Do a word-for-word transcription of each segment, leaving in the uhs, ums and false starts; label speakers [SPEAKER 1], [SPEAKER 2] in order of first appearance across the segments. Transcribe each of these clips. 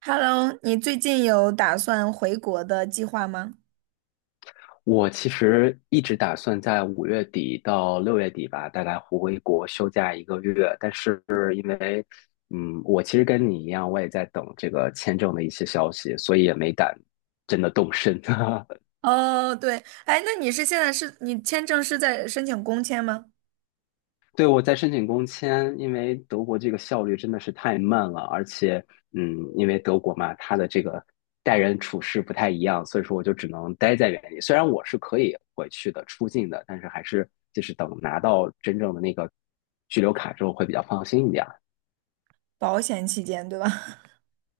[SPEAKER 1] Hello,你最近有打算回国的计划吗？
[SPEAKER 2] 我其实一直打算在五月底到六月底吧，大概回国休假一个月。但是因为，嗯，我其实跟你一样，我也在等这个签证的一些消息，所以也没敢真的动身。
[SPEAKER 1] 哦，对，哎，那你是现在是你签证是在申请工签吗？
[SPEAKER 2] 对，我在申请工签，因为德国这个效率真的是太慢了，而且，嗯，因为德国嘛，它的这个待人处事不太一样，所以说我就只能待在原地。虽然我是可以回去的、出境的，但是还是就是等拿到真正的那个居留卡之后会比较放心一点。
[SPEAKER 1] 保险期间，对吧？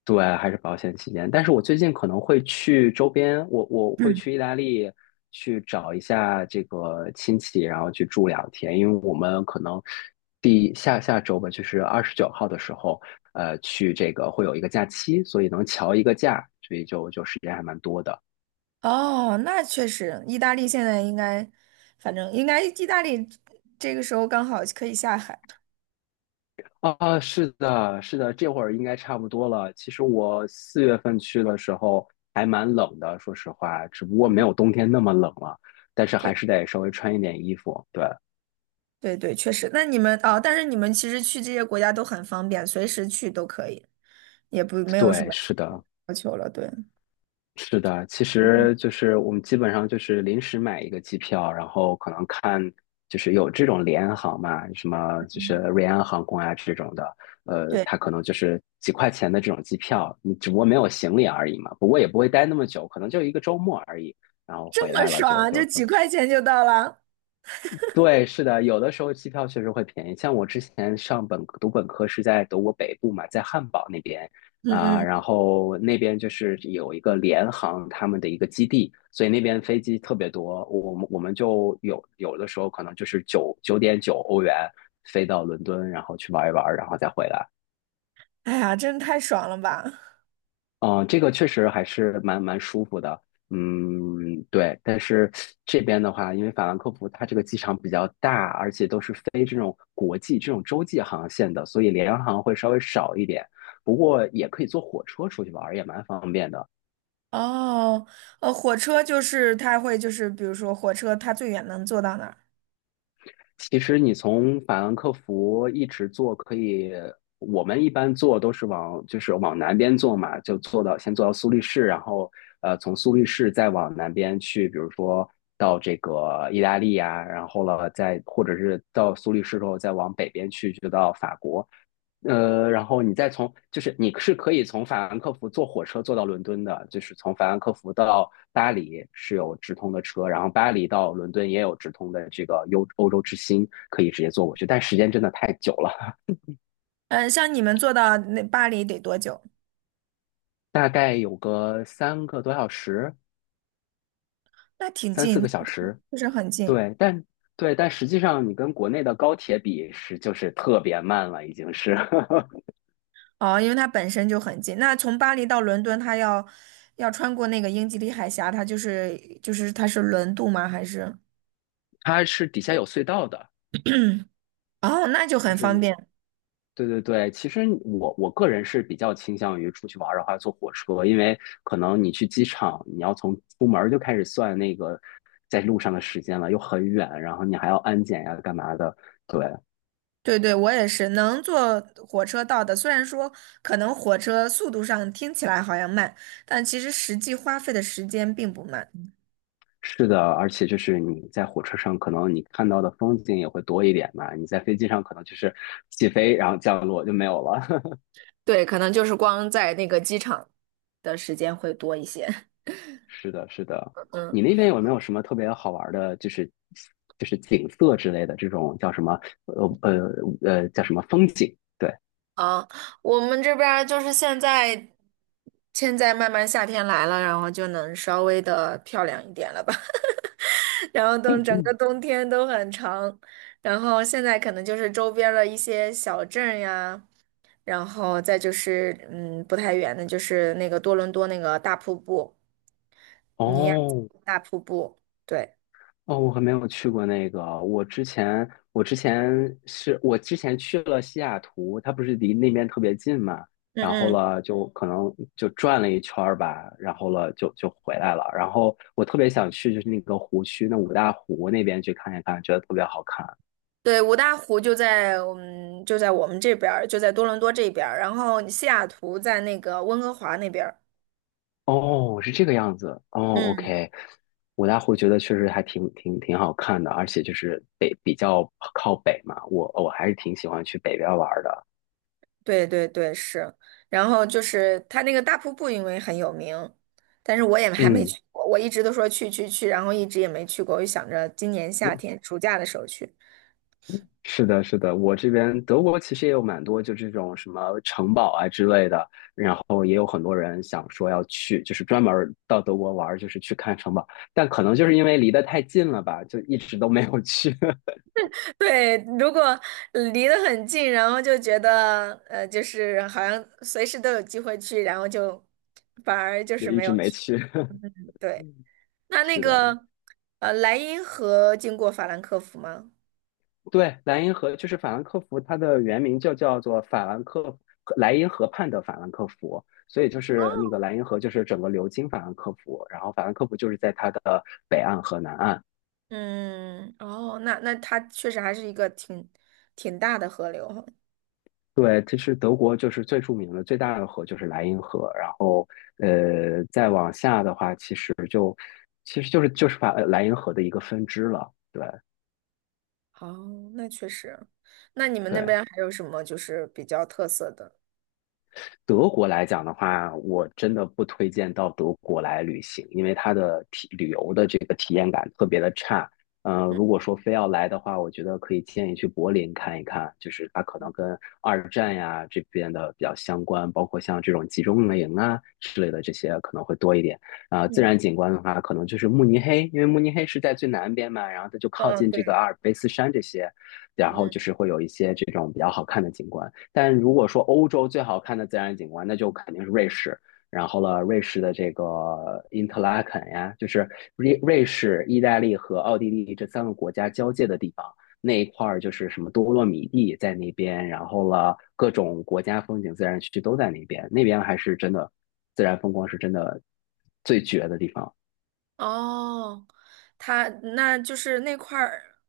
[SPEAKER 2] 对，还是保险起见。但是我最近可能会去周边，我我 会
[SPEAKER 1] 嗯。
[SPEAKER 2] 去意大利去找一下这个亲戚，然后去住两天，因为我们可能第下下周吧，就是二十九号的时候，呃，去这个会有一个假期，所以能调一个假，所以就就时间还蛮多的。
[SPEAKER 1] 哦，那确实，意大利现在应该，反正应该意大利这个时候刚好可以下海。
[SPEAKER 2] 啊，哦是的，是的，这会儿应该差不多了。其实我四月份去的时候还蛮冷的，说实话，只不过没
[SPEAKER 1] 嗯，
[SPEAKER 2] 有冬天那么冷了，但是
[SPEAKER 1] 对
[SPEAKER 2] 还是得稍微穿一点衣服。对。
[SPEAKER 1] 对对，确实。那你们哦，但是你们其实去这些国家都很方便，随时去都可以，也不没有什
[SPEAKER 2] 对，
[SPEAKER 1] 么
[SPEAKER 2] 是的，
[SPEAKER 1] 要求了。对，
[SPEAKER 2] 是的。其实就是我们基本上就是临时买一个机票，然后可能看就是有这种联航嘛，什么就是
[SPEAKER 1] 嗯，
[SPEAKER 2] 瑞安航空啊这种的，呃，
[SPEAKER 1] 对，
[SPEAKER 2] 它可能就是几块钱的这种机票，你只不过没有行李而已嘛。不过也不会待那么久，可能就一个周末而已，然后回
[SPEAKER 1] 这么
[SPEAKER 2] 来了就
[SPEAKER 1] 爽，就
[SPEAKER 2] 就
[SPEAKER 1] 几块钱就到了。
[SPEAKER 2] 对，是的，有的时候机票确实会便宜。像我之前上本读本科是在德国北部嘛，在汉堡那边
[SPEAKER 1] 嗯
[SPEAKER 2] 啊、然
[SPEAKER 1] 嗯，
[SPEAKER 2] 后那边就是有一个联航他们的一个基地，所以那边飞机特别多。我们我们就有有的时候可能就是九九点九欧元飞到伦敦，然后去玩一玩，然后再回来。
[SPEAKER 1] 哎呀，真太爽了吧！
[SPEAKER 2] 嗯，这个确实还是蛮蛮舒服的。嗯，对。但是这边的话，因为法兰克福它这个机场比较大，而且都是飞这种国际、这种洲际航线的，所以联航会稍微少一点。不过也可以坐火车出去玩儿，也蛮方便的。
[SPEAKER 1] 哦，呃，火车就是它会就是，比如说火车它最远能坐到哪儿？
[SPEAKER 2] 其实你从法兰克福一直坐，可以，我们一般坐都是往就是往南边坐嘛，就坐到先坐到苏黎世，然后呃从苏黎世再往南边去，比如说到这个意大利呀，然后了再或者是到苏黎世之后再往北边去，就到法国。呃，然后你再从，就是你是可以从法兰克福坐火车坐到伦敦的，就是从法兰克福到巴黎是有直通的车，然后巴黎到伦敦也有直通的这个欧欧洲之星，可以直接坐过去，但时间真的太久了，
[SPEAKER 1] 嗯，像你们坐到那巴黎得多久？
[SPEAKER 2] 大概有个三个多小时，
[SPEAKER 1] 那挺
[SPEAKER 2] 三四
[SPEAKER 1] 近，
[SPEAKER 2] 个小时，
[SPEAKER 1] 就是很近。
[SPEAKER 2] 对，但对，但实际上你跟国内的高铁比是就是特别慢了，已经是，
[SPEAKER 1] 哦，因为它本身就很近。那从巴黎到伦敦，它要要穿过那个英吉利海峡，它就是就是它是轮渡吗？还是？
[SPEAKER 2] 它是底下有隧道的。
[SPEAKER 1] 哦，那就
[SPEAKER 2] 就
[SPEAKER 1] 很方
[SPEAKER 2] 是
[SPEAKER 1] 便。
[SPEAKER 2] 对对对，其实我我个人是比较倾向于出去玩儿的话坐火车，因为可能你去机场，你要从出门儿就开始算那个在路上的时间了，又很远，然后你还要安检呀，干嘛的？对，
[SPEAKER 1] 对对，我也是能坐火车到的。虽然说可能火车速度上听起来好像慢，但其实实际花费的时间并不慢。
[SPEAKER 2] 是的，而且就是你在火车上，可能你看到的风景也会多一点嘛，你在飞机上可能就是起飞然后降落就没有了。
[SPEAKER 1] 对，可能就是光在那个机场的时间会多一些。
[SPEAKER 2] 是的，是的。
[SPEAKER 1] 嗯。
[SPEAKER 2] 你那边有没有什么特别好玩儿的，就是就是景色之类的这种叫什么？呃呃呃，叫什么风景？对，
[SPEAKER 1] 啊，我们这边儿就是现在，现在慢慢夏天来了，然后就能稍微的漂亮一点了吧。然后等整个冬天都很长，然后现在可能就是周边儿的一些小镇呀。然后再就是，嗯，不太远的，就是那个多伦多那个大瀑布，尼亚
[SPEAKER 2] 哦
[SPEAKER 1] 大瀑布，对，
[SPEAKER 2] 哦，我还没有去过那个。我之前我之前是我之前去了西雅图，它不是离那边特别近嘛，然后
[SPEAKER 1] 嗯嗯，
[SPEAKER 2] 了就可能就转了一圈儿吧，然后了就就回来了。然后我特别想去就是那个湖区，那五大湖那边去看一看，觉得特别好看。
[SPEAKER 1] 对，五大湖就在我们就在我们这边儿，就在多伦多这边儿，然后西雅图在那个温哥华那边儿，
[SPEAKER 2] 哦，是这个样子。哦
[SPEAKER 1] 嗯，
[SPEAKER 2] ，OK,我大湖觉得确实还挺挺挺好看的，而且就是北比较靠北嘛，我我还是挺喜欢去北边玩儿的。
[SPEAKER 1] 对对对，是，然后就是它那个大瀑布，因为很有名，但是我也还没
[SPEAKER 2] 嗯，
[SPEAKER 1] 去过，我一直都说去去去，然后一直也没去过，我就想着今年夏天暑假的时候去。
[SPEAKER 2] 是的，是的，我这边德国其实也有蛮多就这种什么城堡啊之类的，然后也有很多人想说要去，就是专门儿到德国玩儿就是去看城堡，但可能就是因为离得太近了吧，就一直都没有去，
[SPEAKER 1] 对，如果呃离得很近，然后就觉得呃，就是好像随时都有机会去，然后就反而就
[SPEAKER 2] 就
[SPEAKER 1] 是
[SPEAKER 2] 一
[SPEAKER 1] 没
[SPEAKER 2] 直
[SPEAKER 1] 有
[SPEAKER 2] 没
[SPEAKER 1] 去。
[SPEAKER 2] 去。
[SPEAKER 1] 对，那那
[SPEAKER 2] 是的，
[SPEAKER 1] 个呃，莱茵河经过法兰克福吗？
[SPEAKER 2] 对，莱茵河就是法兰克福，它的原名就叫做法兰克莱茵河畔的法兰克福，所以就是那个莱茵河就是整个流经法兰克福，然后法兰克福就是在它的北岸和南岸。
[SPEAKER 1] 嗯，哦，那那它确实还是一个挺挺大的河流哈。
[SPEAKER 2] 对，其实德国就是最著名的最大的河就是莱茵河，然后呃再往下的话，其实就其实就是就是法呃莱茵河的一个分支了。对
[SPEAKER 1] 哦，那确实。那你们那
[SPEAKER 2] 对，
[SPEAKER 1] 边还有什么就是比较特色的？
[SPEAKER 2] 德国来讲的话，我真的不推荐到德国来旅行，因为它的体旅游的这个体验感特别的差。嗯、呃，如
[SPEAKER 1] 嗯
[SPEAKER 2] 果说非要来的话，我觉得可以建议去柏林看一看，就是它可能跟二战呀这边的比较相关，包括像这种集中营啊之类的这些可能会多一点。啊、自
[SPEAKER 1] 嗯，
[SPEAKER 2] 然景观的话，可能就是慕尼黑，因为慕尼黑是在最南边嘛，然后它就靠
[SPEAKER 1] 嗯，
[SPEAKER 2] 近这个
[SPEAKER 1] 对。
[SPEAKER 2] 阿尔卑斯山这些，然后
[SPEAKER 1] 嗯。
[SPEAKER 2] 就是会有一些这种比较好看的景观。但如果说欧洲最好看的自然景观，那就肯定是瑞士。然后了，瑞士的这个因特拉肯呀，就是瑞瑞士、意大利和奥地利这三个国家交界的地方，那一块儿就是什么多洛米蒂在那边，然后了各种国家风景自然区都在那边，那边还是真的自然风光是真的最绝的地方。
[SPEAKER 1] 哦，它那就是那块儿，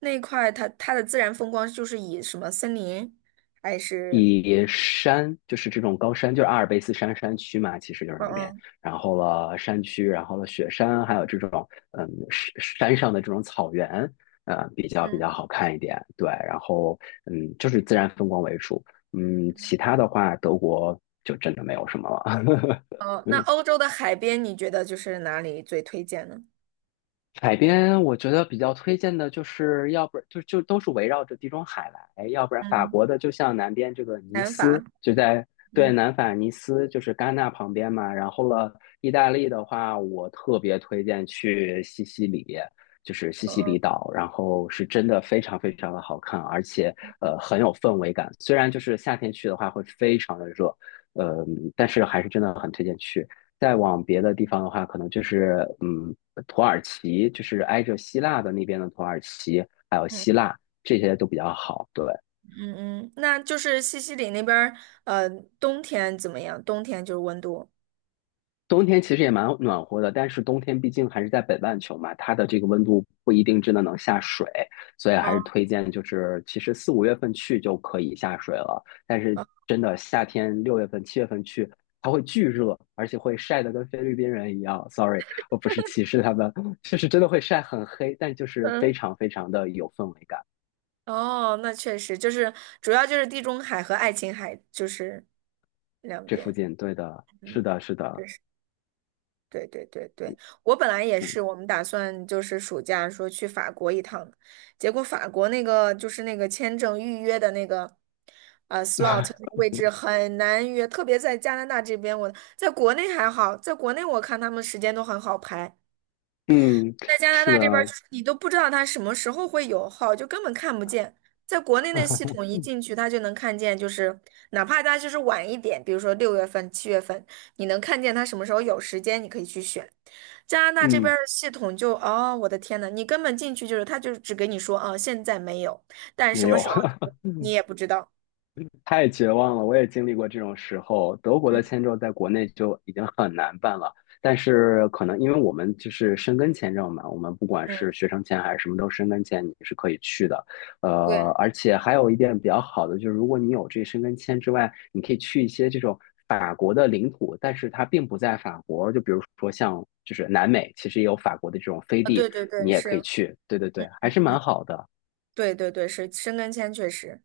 [SPEAKER 1] 那块它它的自然风光就是以什么森林还是
[SPEAKER 2] 以山就是这种高山，就是阿尔卑斯山山区嘛，其实就是
[SPEAKER 1] 嗯
[SPEAKER 2] 那边。
[SPEAKER 1] 嗯
[SPEAKER 2] 然后了山区，然后了雪山，还有这种嗯山山上的这种草原，呃，比较比较
[SPEAKER 1] 嗯。
[SPEAKER 2] 好看一点。对，然后嗯，就是自然风光为主。嗯，其他的话，德国就真的没有什么了。
[SPEAKER 1] 哦，那欧洲的海边你觉得就是哪里最推荐呢？
[SPEAKER 2] 海边我觉得比较推荐的就是，要不就就都是围绕着地中海来，哎要不然法
[SPEAKER 1] 嗯，
[SPEAKER 2] 国的就像南边这个尼
[SPEAKER 1] 南法，
[SPEAKER 2] 斯，就在对
[SPEAKER 1] 嗯
[SPEAKER 2] 南法尼斯，就是戛纳旁边嘛。然后了，意大利的话，我特别推荐去西西里，就是西西里
[SPEAKER 1] 嗯，
[SPEAKER 2] 岛，然后是真的非常非常的好看，而且呃很有氛围感。虽然就是夏天去的话会非常的热，呃，但是还是真的很推荐去。再往别的地方的话，可能就是嗯，土耳其，就是挨着希腊的那边的土耳其，还有希
[SPEAKER 1] 嗯
[SPEAKER 2] 腊，这些都比较好。对，
[SPEAKER 1] 嗯，嗯，那就是西西里那边儿，呃，冬天怎么样？冬天就是温度。
[SPEAKER 2] 冬天其实也蛮暖和的，但是冬天毕竟还是在北半球嘛，它的这个温度不一定真的能下水，所以还
[SPEAKER 1] 哦，
[SPEAKER 2] 是推荐就是其实四五月份去就可以下水了。但是
[SPEAKER 1] 哦，
[SPEAKER 2] 真的夏天六月份、七月份去，它会巨热，而且会晒得跟菲律宾人一样。Sorry,我不是歧视他们，就是真的会晒很黑，但就是非
[SPEAKER 1] 嗯，
[SPEAKER 2] 常非常的有氛围感。
[SPEAKER 1] 哦，那确实就是主要就是地中海和爱琴海就是两
[SPEAKER 2] 这附
[SPEAKER 1] 边，
[SPEAKER 2] 近，对的，是
[SPEAKER 1] 嗯，
[SPEAKER 2] 的，是
[SPEAKER 1] 对。
[SPEAKER 2] 的，
[SPEAKER 1] 对对对对，我本来也
[SPEAKER 2] 嗯
[SPEAKER 1] 是，我们打算就是暑假说去法国一趟，结果法国那个就是那个签证预约的那个，呃，slot 那个位置很难约，特别在加拿大这边，我在国内还好，在国内我看他们时间都很好排，
[SPEAKER 2] 嗯，
[SPEAKER 1] 在加拿
[SPEAKER 2] 是
[SPEAKER 1] 大这边儿，就
[SPEAKER 2] 的，
[SPEAKER 1] 是你都不知道它什么时候会有号，就根本看不见。在国内那系统一进去，它就能看见，就是哪怕它就是晚一点，比如说六月份、七月份，你能看见它什么时候有时间，你可以去选。加拿大这边儿
[SPEAKER 2] 嗯，
[SPEAKER 1] 的系统就，哦，我的天呐，你根本进去就是它就只给你说啊，现在没有，但什
[SPEAKER 2] 没
[SPEAKER 1] 么
[SPEAKER 2] 有。
[SPEAKER 1] 时候 你也不知道。
[SPEAKER 2] 太绝望了，我也经历过这种时候。德国
[SPEAKER 1] 嗯
[SPEAKER 2] 的签证在国内就已经很难办了，但是可能因为我们就是申根签证嘛，我们不管
[SPEAKER 1] 嗯，
[SPEAKER 2] 是学生签还是什么都申根签，你是可以去的。呃，
[SPEAKER 1] 对，
[SPEAKER 2] 而且还有一点比较好的就是，如果你有这申根签之外，你可以去一些这种法国的领土，但是它并不在法国。就比如说像就是南美，其实也有法国的这种飞
[SPEAKER 1] 啊，对
[SPEAKER 2] 地，
[SPEAKER 1] 对对，
[SPEAKER 2] 你也可以
[SPEAKER 1] 是，
[SPEAKER 2] 去。对对对，还是蛮好的。
[SPEAKER 1] 对对对，是，申根签确实，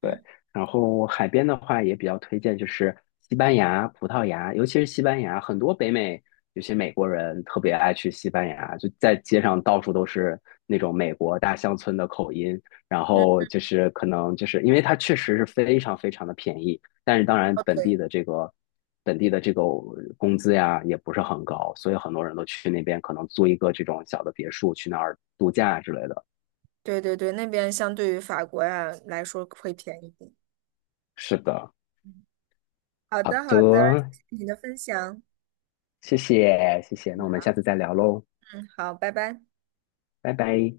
[SPEAKER 2] 对，
[SPEAKER 1] 嗯
[SPEAKER 2] 然后海边的话也比较推荐，就是西班牙、葡萄牙，尤其是西班牙，很多北美有些美国人特别爱去西班牙，就在街上到处都是那种美国大乡村的口音，然
[SPEAKER 1] 嗯，
[SPEAKER 2] 后就是可能就是因为它确实是非常非常的便宜，但是当然
[SPEAKER 1] 哦，
[SPEAKER 2] 本地
[SPEAKER 1] 对。
[SPEAKER 2] 的这个本地的这个工资呀也不是很高，所以很多人都去那边可能租一个这种小的别墅去那儿度假之类的。
[SPEAKER 1] 对对对，那边相对于法国呀来说会便宜一点。
[SPEAKER 2] 是的，
[SPEAKER 1] 好
[SPEAKER 2] 好
[SPEAKER 1] 的，好的，
[SPEAKER 2] 的，
[SPEAKER 1] 谢谢你的分享。
[SPEAKER 2] 谢谢，谢谢，那我们下次再聊喽，
[SPEAKER 1] 嗯，好，拜拜。
[SPEAKER 2] 拜拜。